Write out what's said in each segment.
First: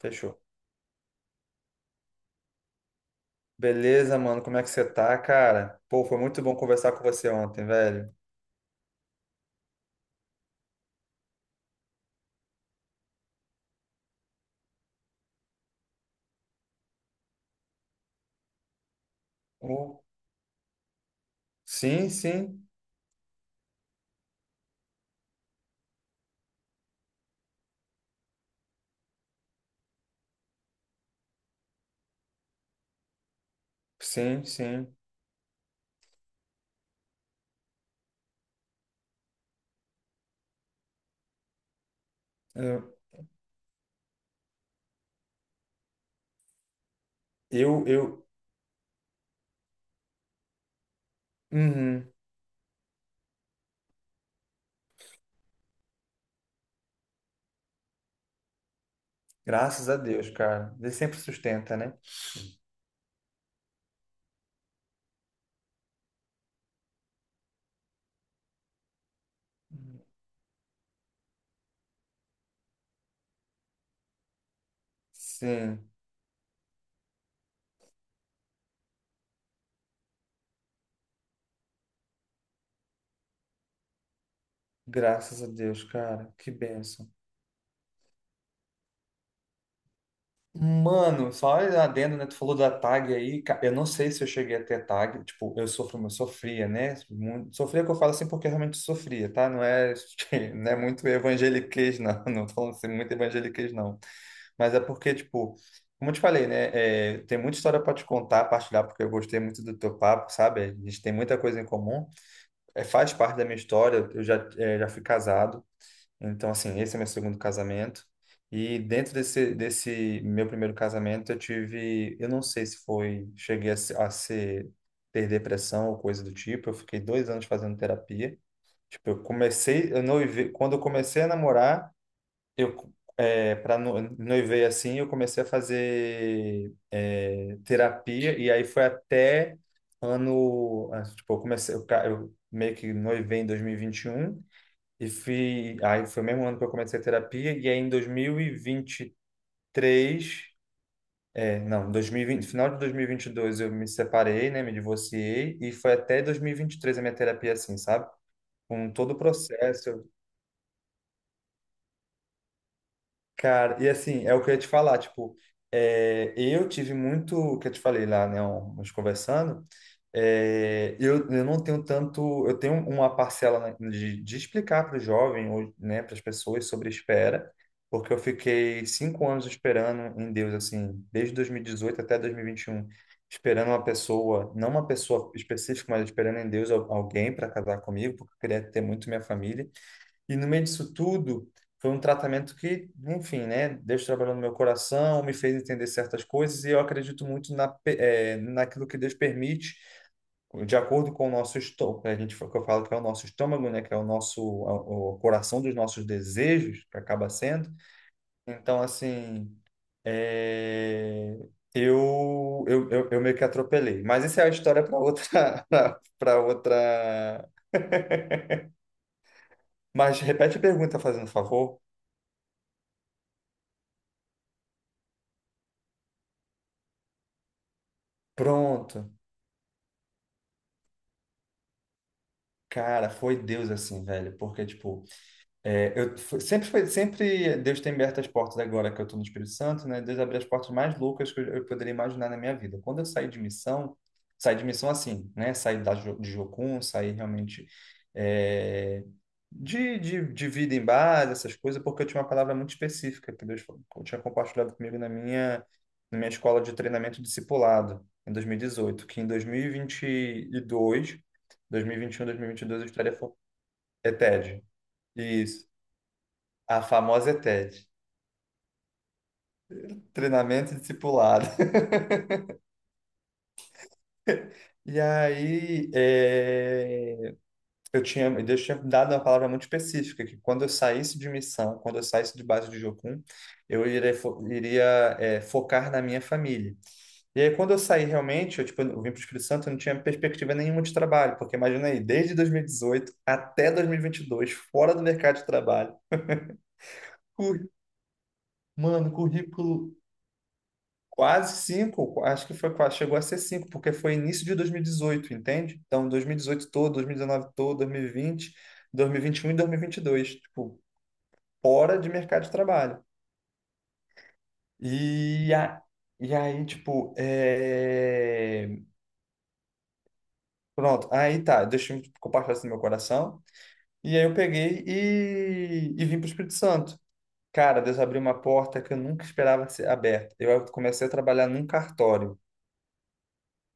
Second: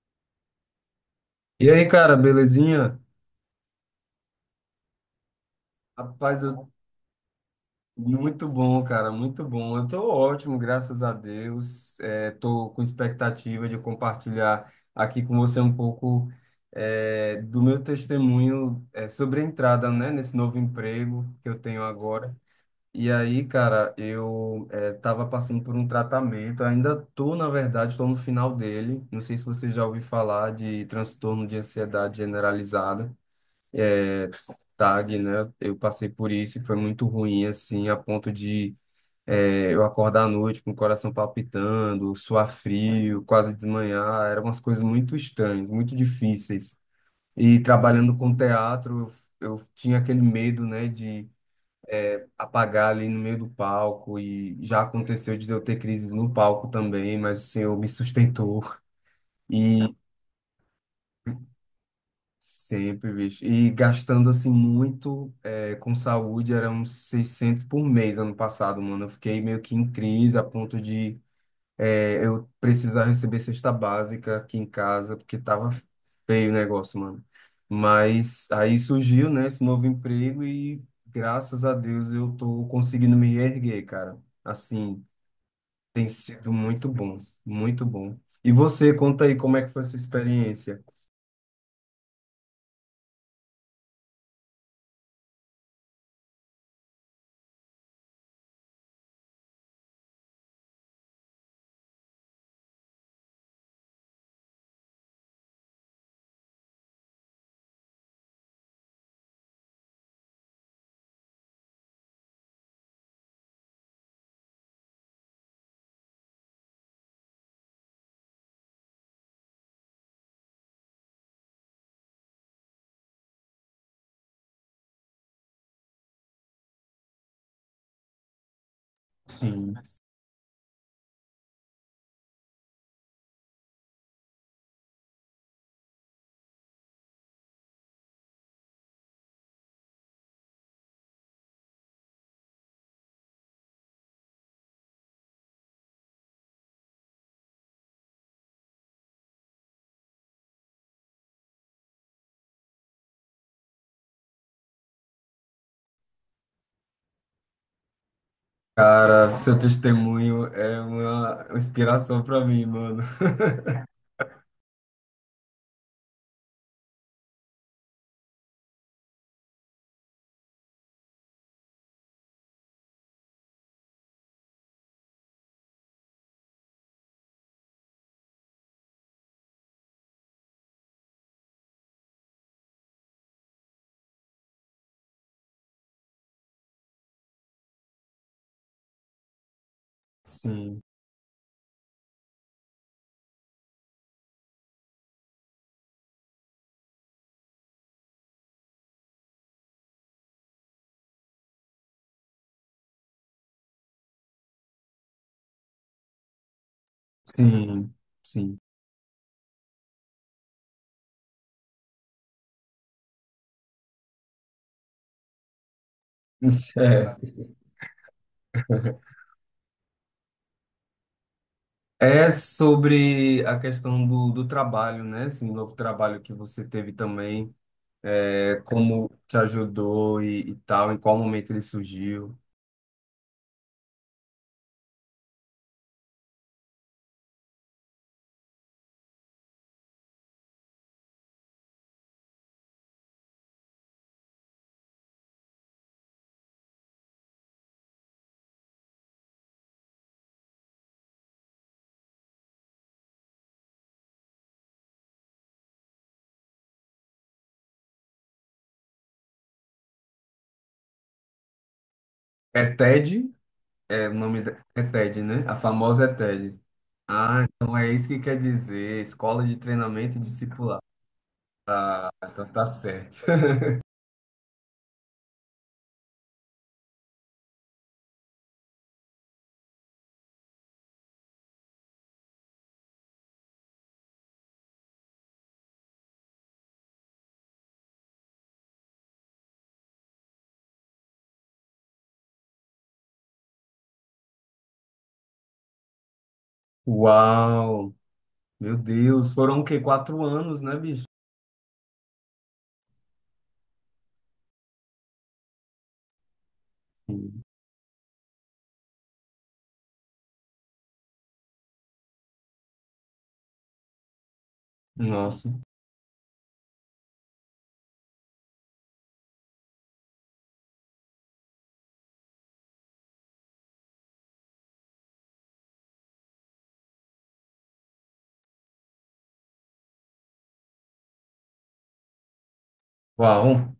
Fechou. E aí, cara, belezinha? Beleza, mano, como é que você tá, cara? Pô, foi muito Rapaz, bom conversar com você ontem, velho. muito bom, cara, muito bom. Eu tô ótimo, graças a Deus. Tô com expectativa de compartilhar aqui com você um pouco do meu testemunho, sobre a entrada, Oh, né, nesse novo emprego que eu tenho sim, agora. sim, E aí, cara, eu tava passando por um tratamento, ainda tô, na verdade, tô no final dele. Não sei se você já ouviu falar de transtorno de ansiedade generalizada. sim, sim. Tarde, né? Eu passei por isso e foi muito ruim, assim, a ponto de eu acordar à noite com o coração palpitando, suar Eu, frio, quase desmanhar. Eram umas coisas muito estranhas, muito difíceis. E eu, trabalhando eu- com teatro, eu tinha aquele medo, né, de uhum. Apagar ali no meio do palco. E já aconteceu de eu ter crises no palco também, mas o Senhor me sustentou. Graças E a Deus, cara. Ele sempre sustenta, né? sempre, bicho. E gastando assim muito, com saúde, eram 600 por mês ano passado, mano. Eu fiquei meio que em crise a ponto de eu precisar receber cesta básica aqui em casa, porque tava Sim, feio o negócio, mano. Mas aí surgiu, né, esse novo emprego e graças a Deus eu tô conseguindo me erguer, cara. Assim, graças a Deus, tem cara. Que sido muito bênção. bom, muito bom. E você, conta aí como é que foi a sua experiência? Mano, só adendo, né? Tu falou da tag aí, cara. Eu não sei se eu cheguei a ter tag. Tipo, eu sofria, né? Sofria que eu falo assim porque eu realmente sofria, tá? Não é muito evangeliquez, não. Não tô falando assim, muito evangeliquez, não. Mas é porque, tipo, como eu te falei, né? É, tem muita história pra te contar, partilhar, porque eu gostei muito do teu papo, sabe? A gente tem muita coisa em comum. É, faz parte da minha história. Eu já fui casado. Então, assim, esse é meu segundo casamento. E dentro desse meu primeiro casamento, eu tive, eu não sei se foi, cheguei a, a ser, ter depressão ou coisa do tipo. Eu fiquei 2 anos fazendo terapia. Tipo, eu comecei, eu noivei, quando eu comecei a namorar, eu, para noivei assim, eu comecei a fazer, terapia. E aí foi até ano, tipo, eu comecei, eu, eu meio que noivei em dois mil e vinte e um e fui, aí foi o mesmo ano que eu comecei a terapia, e aí em 2023 não, 2020, final de dois mil e vinte e dois eu me separei, né, me divorciei, e foi até dois mil e vinte e três a minha terapia assim, sabe? Com todo o Cara, seu processo. testemunho é uma inspiração pra mim, mano. Cara, e assim, é o que eu ia te falar, tipo, é, eu tive muito, o que eu te falei lá, né, nós conversando, é, eu não tenho tanto, eu tenho uma parcela, né, de explicar para o jovem, ou, né, para as pessoas sobre espera, porque eu fiquei 5 anos esperando em Deus, assim, desde 2018 até 2021, esperando uma pessoa, não uma pessoa específica, mas esperando em Deus alguém para casar comigo, porque eu queria ter muito minha família. E no meio Sim, disso tudo, foi um tratamento que, enfim, né? Deus trabalhou no meu coração, me fez entender certas coisas, e eu acredito muito naquilo que Deus permite, de acordo com o nosso estômago. Né, a gente, que eu falo que é o nosso estômago, né? Que é o nosso, o coração dos nossos desejos, que acaba sendo. sim, sim. Então, assim, é, eu meio que atropelei. Mas essa é a história para outra, para É, outra. Mas repete a pergunta, fazendo favor. é sobre a questão do, do trabalho, né? Esse novo trabalho que você teve também, é, como Pronto. te ajudou e tal, em qual momento ele surgiu. Cara, foi Deus assim, velho, porque, tipo, é, eu fui- sempre foi, sempre Deus tem aberto as portas agora que eu estou no Espírito Santo, né? Deus abriu as portas mais loucas que eu poderia imaginar na minha vida. Quando eu saí de missão assim, né? Saí de Jocum, saí realmente é, de vida em base, essas coisas, porque eu tinha uma palavra muito específica que Deus tinha compartilhado comigo na minha escola de treinamento discipulado em 2018, que em 2022, 2021, É 2022 eu estaria TED? É, é o nome TED. é TED, né? A Isso. famosa é TED. A famosa Ah, Ted, então é isso que quer dizer, Escola de Treinamento treinamento e Discipular. discipulado. Ah, então tá certo. E aí, Deus tinha dado uma palavra muito específica, que quando eu saísse de missão, quando eu saísse de base de Jocum, eu iria focar na minha família. E aí, quando eu saí realmente, eu, tipo, eu vim para o Espírito Santo, eu não tinha perspectiva nenhuma de trabalho, porque imagina aí, desde 2018 até 2022, fora do mercado de trabalho, curr- Uau! Meu mano, Deus, foram o quê? currículo. Quatro anos, né, bicho? Quase cinco, acho que foi, chegou a ser cinco, porque foi início de 2018, entende? Então, 2018 todo, Sim. 2019 todo, dois mil e vinte, vinte dois, dois mil e vinte e um, e dois mil e vinte e um, dois, tipo, fora de mercado de trabalho. Nossa. E, a, e aí, tipo, pronto, aí tá, deixa eu compartilhar isso no meu coração. E aí eu peguei e vim para o Espírito Santo. Cara, Deus abriu uma porta que eu nunca esperava ser aberta. Eu comecei a trabalhar num cartório. Uau!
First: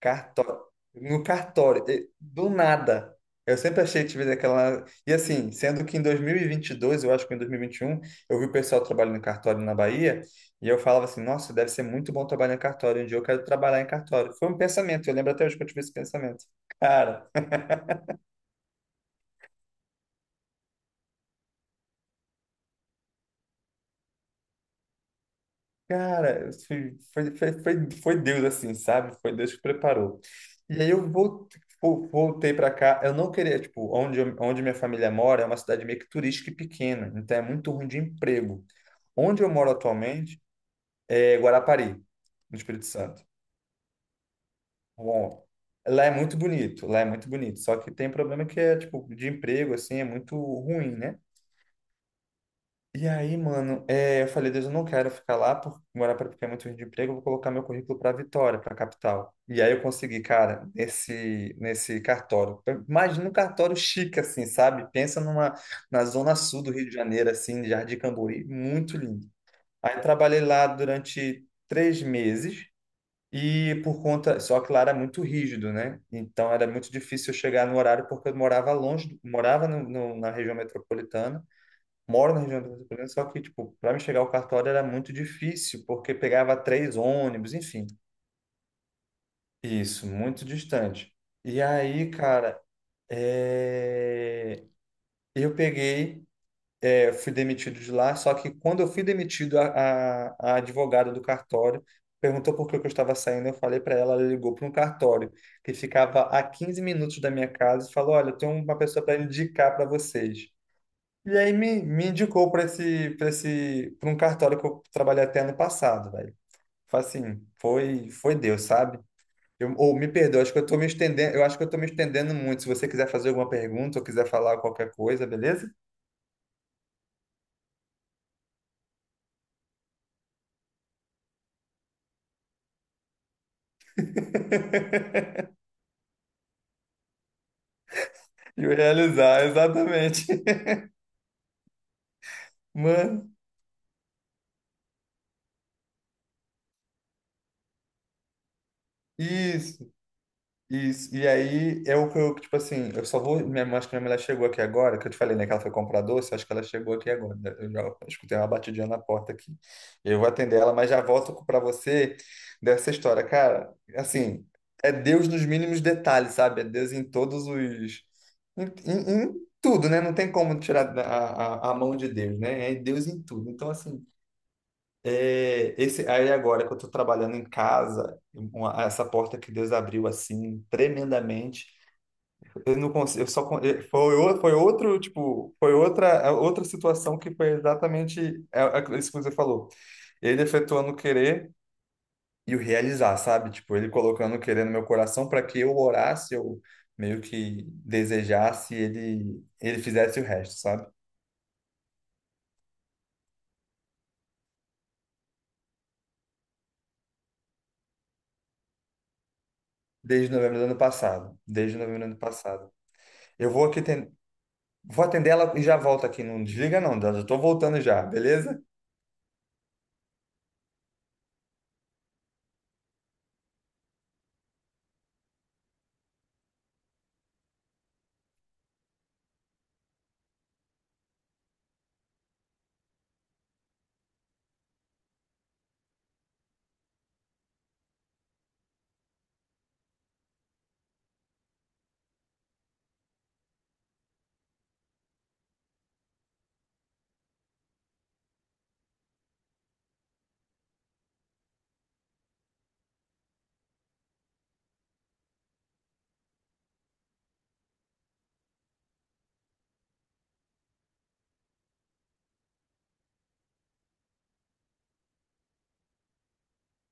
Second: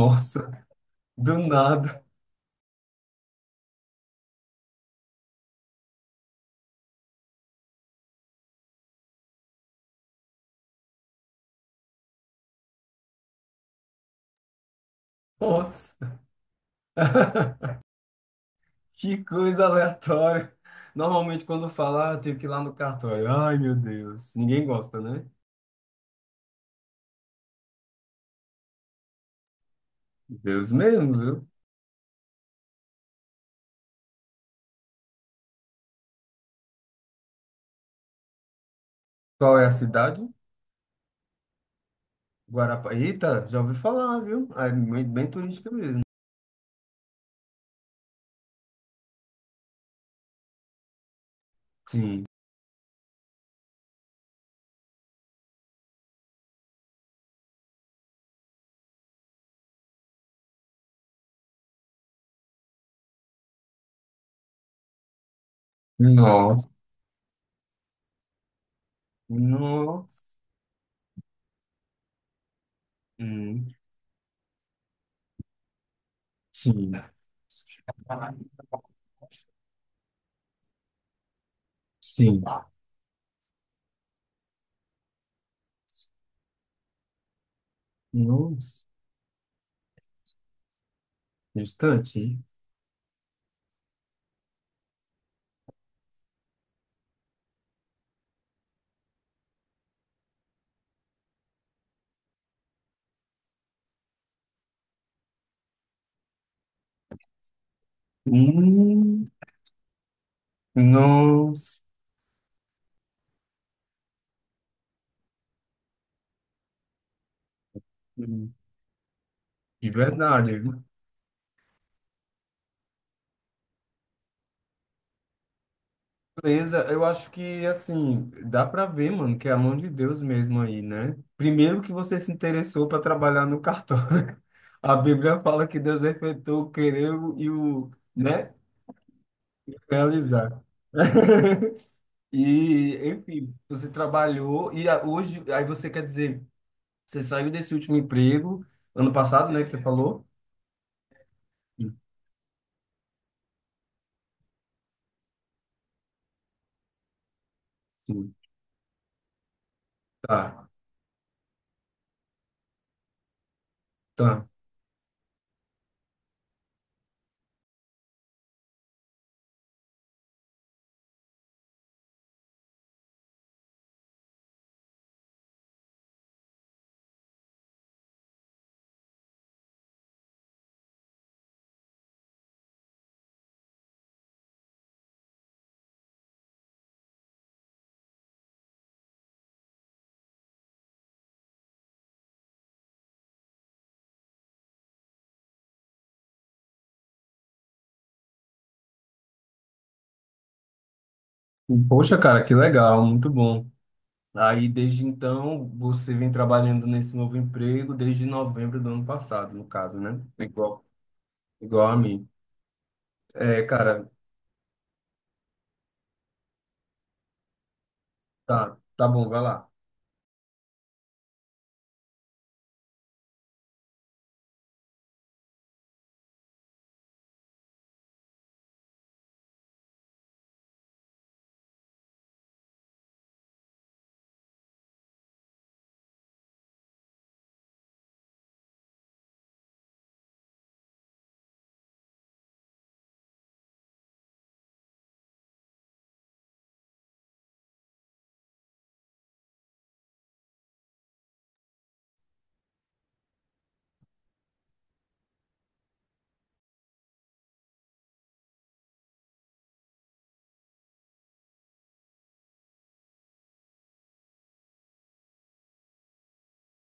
Cartório. No do cartório. nada. Do nada. Eu sempre achei, tive aquela. E assim, sendo que em 2022, eu acho que em 2021, eu vi o pessoal trabalhando em cartório na Bahia, e eu falava assim: nossa, deve ser muito bom trabalhar em cartório. Um dia eu quero trabalhar em cartório. Foi um pensamento, eu lembro até hoje que eu tive esse Nossa. pensamento. Cara. Que coisa aleatória. Normalmente quando fala, ah, eu tenho que ir lá no cartório. Ai, meu Deus. Ninguém gosta, né? Cara, foi Deus assim, sabe? Foi Deus que preparou. Deus E aí eu mesmo, viu? Voltei para cá. Eu não queria, tipo, onde minha família mora é uma cidade meio que turística e pequena, então é muito ruim de emprego. Onde eu Qual é a moro cidade? atualmente é Guarapari, no Espírito Guarapá. Santo. Eita, já ouvi falar, viu? Ah, é bem, bem Bom, turística mesmo. lá é muito bonito, lá é muito bonito, só que tem um problema que é, tipo, de emprego, assim, é muito ruim, né? Sim. E aí, mano, é, eu falei: Deus, eu não quero ficar lá, por, morar para porque é muito ruim de emprego, eu vou colocar meu currículo para Vitória, para capital. E aí eu consegui, cara, nesse cartório. Imagina um cartório chique, assim, sabe? Pensa na zona sul Nossa. do Rio de Janeiro, assim, de Jardim Camburi, muito lindo. Aí Nossa. trabalhei lá durante 3 meses Hum. Só que lá era muito rígido, né? Então era muito Sim. difícil eu chegar no horário porque eu morava longe, morava na região metropolitana, moro na Sim. região do metropolitano, só que, tipo, para me chegar ao cartório era muito difícil, porque pegava 3 ônibus, enfim. Nossa. Isso, muito distante. E aí, Distante. cara, é, eu peguei, fui demitido de lá, só que quando eu fui demitido, a advogada do cartório perguntou por que que eu estava saindo. Eu falei para ela, ela ligou para um cartório que ficava a 15 minutos da minha casa e falou: Olha, eu tenho uma pessoa para Hum, indicar para vocês. E aí nossa, me indicou para esse, para um cartório que eu trabalhei até ano passado, velho. Foi assim, de foi Deus, sabe? Ou me perdoa, acho que verdade. eu tô me estendendo, eu acho que eu tô me estendendo muito. Se você quiser fazer alguma pergunta ou quiser falar qualquer coisa, beleza? Beleza, eu acho que assim, dá pra ver, mano, que é a mão de Deus mesmo aí, né? Primeiro que você se interessou para trabalhar no cartório. A Bíblia fala que Deus efetuou o querer e o, né, E eu realizar, exatamente. realizar. E, Mano, enfim, você trabalhou hoje, aí você quer dizer, você saiu desse último emprego ano passado, né, que você isso. falou? Isso. E aí é o que eu, tipo assim, eu só vou. Acho que minha mulher chegou aqui agora, que eu te falei, né, que ela foi comprar doce, acho que ela chegou aqui agora. Né? Eu já Sim. escutei uma batidinha na porta aqui. Eu vou atender Tá, ela, mas já volto para você dessa história. Cara, tá. assim, é Deus nos mínimos detalhes, sabe? É Deus em todos os. Em tudo, né? Não tem como tirar a mão de Deus, né? É Deus em tudo. Então, assim, aí agora que eu estou trabalhando em casa, essa porta que Deus abriu assim tremendamente, eu não consigo, eu só con- eh, foi, o- foi outro tipo, foi outra, outra situação que foi exatamente é isso que você falou. Ele efetuando o querer e o realizar, sabe? Tipo, ele colocando o querer no meu coração para que eu orasse, eu meio que desejasse, ele fizesse o resto, sabe? Poxa, cara, que legal, muito bom. Aí, desde então, você vem trabalhando nesse novo emprego desde novembro do ano passado, no caso, né? Desde novembro do ano Igual, passado, desde igual a novembro do ano mim. passado. Eu É, vou aqui cara, Vou atender ela e já volto aqui. Não desliga, não, Dani. Eu tô voltando já, beleza? tá, tá bom, vai lá.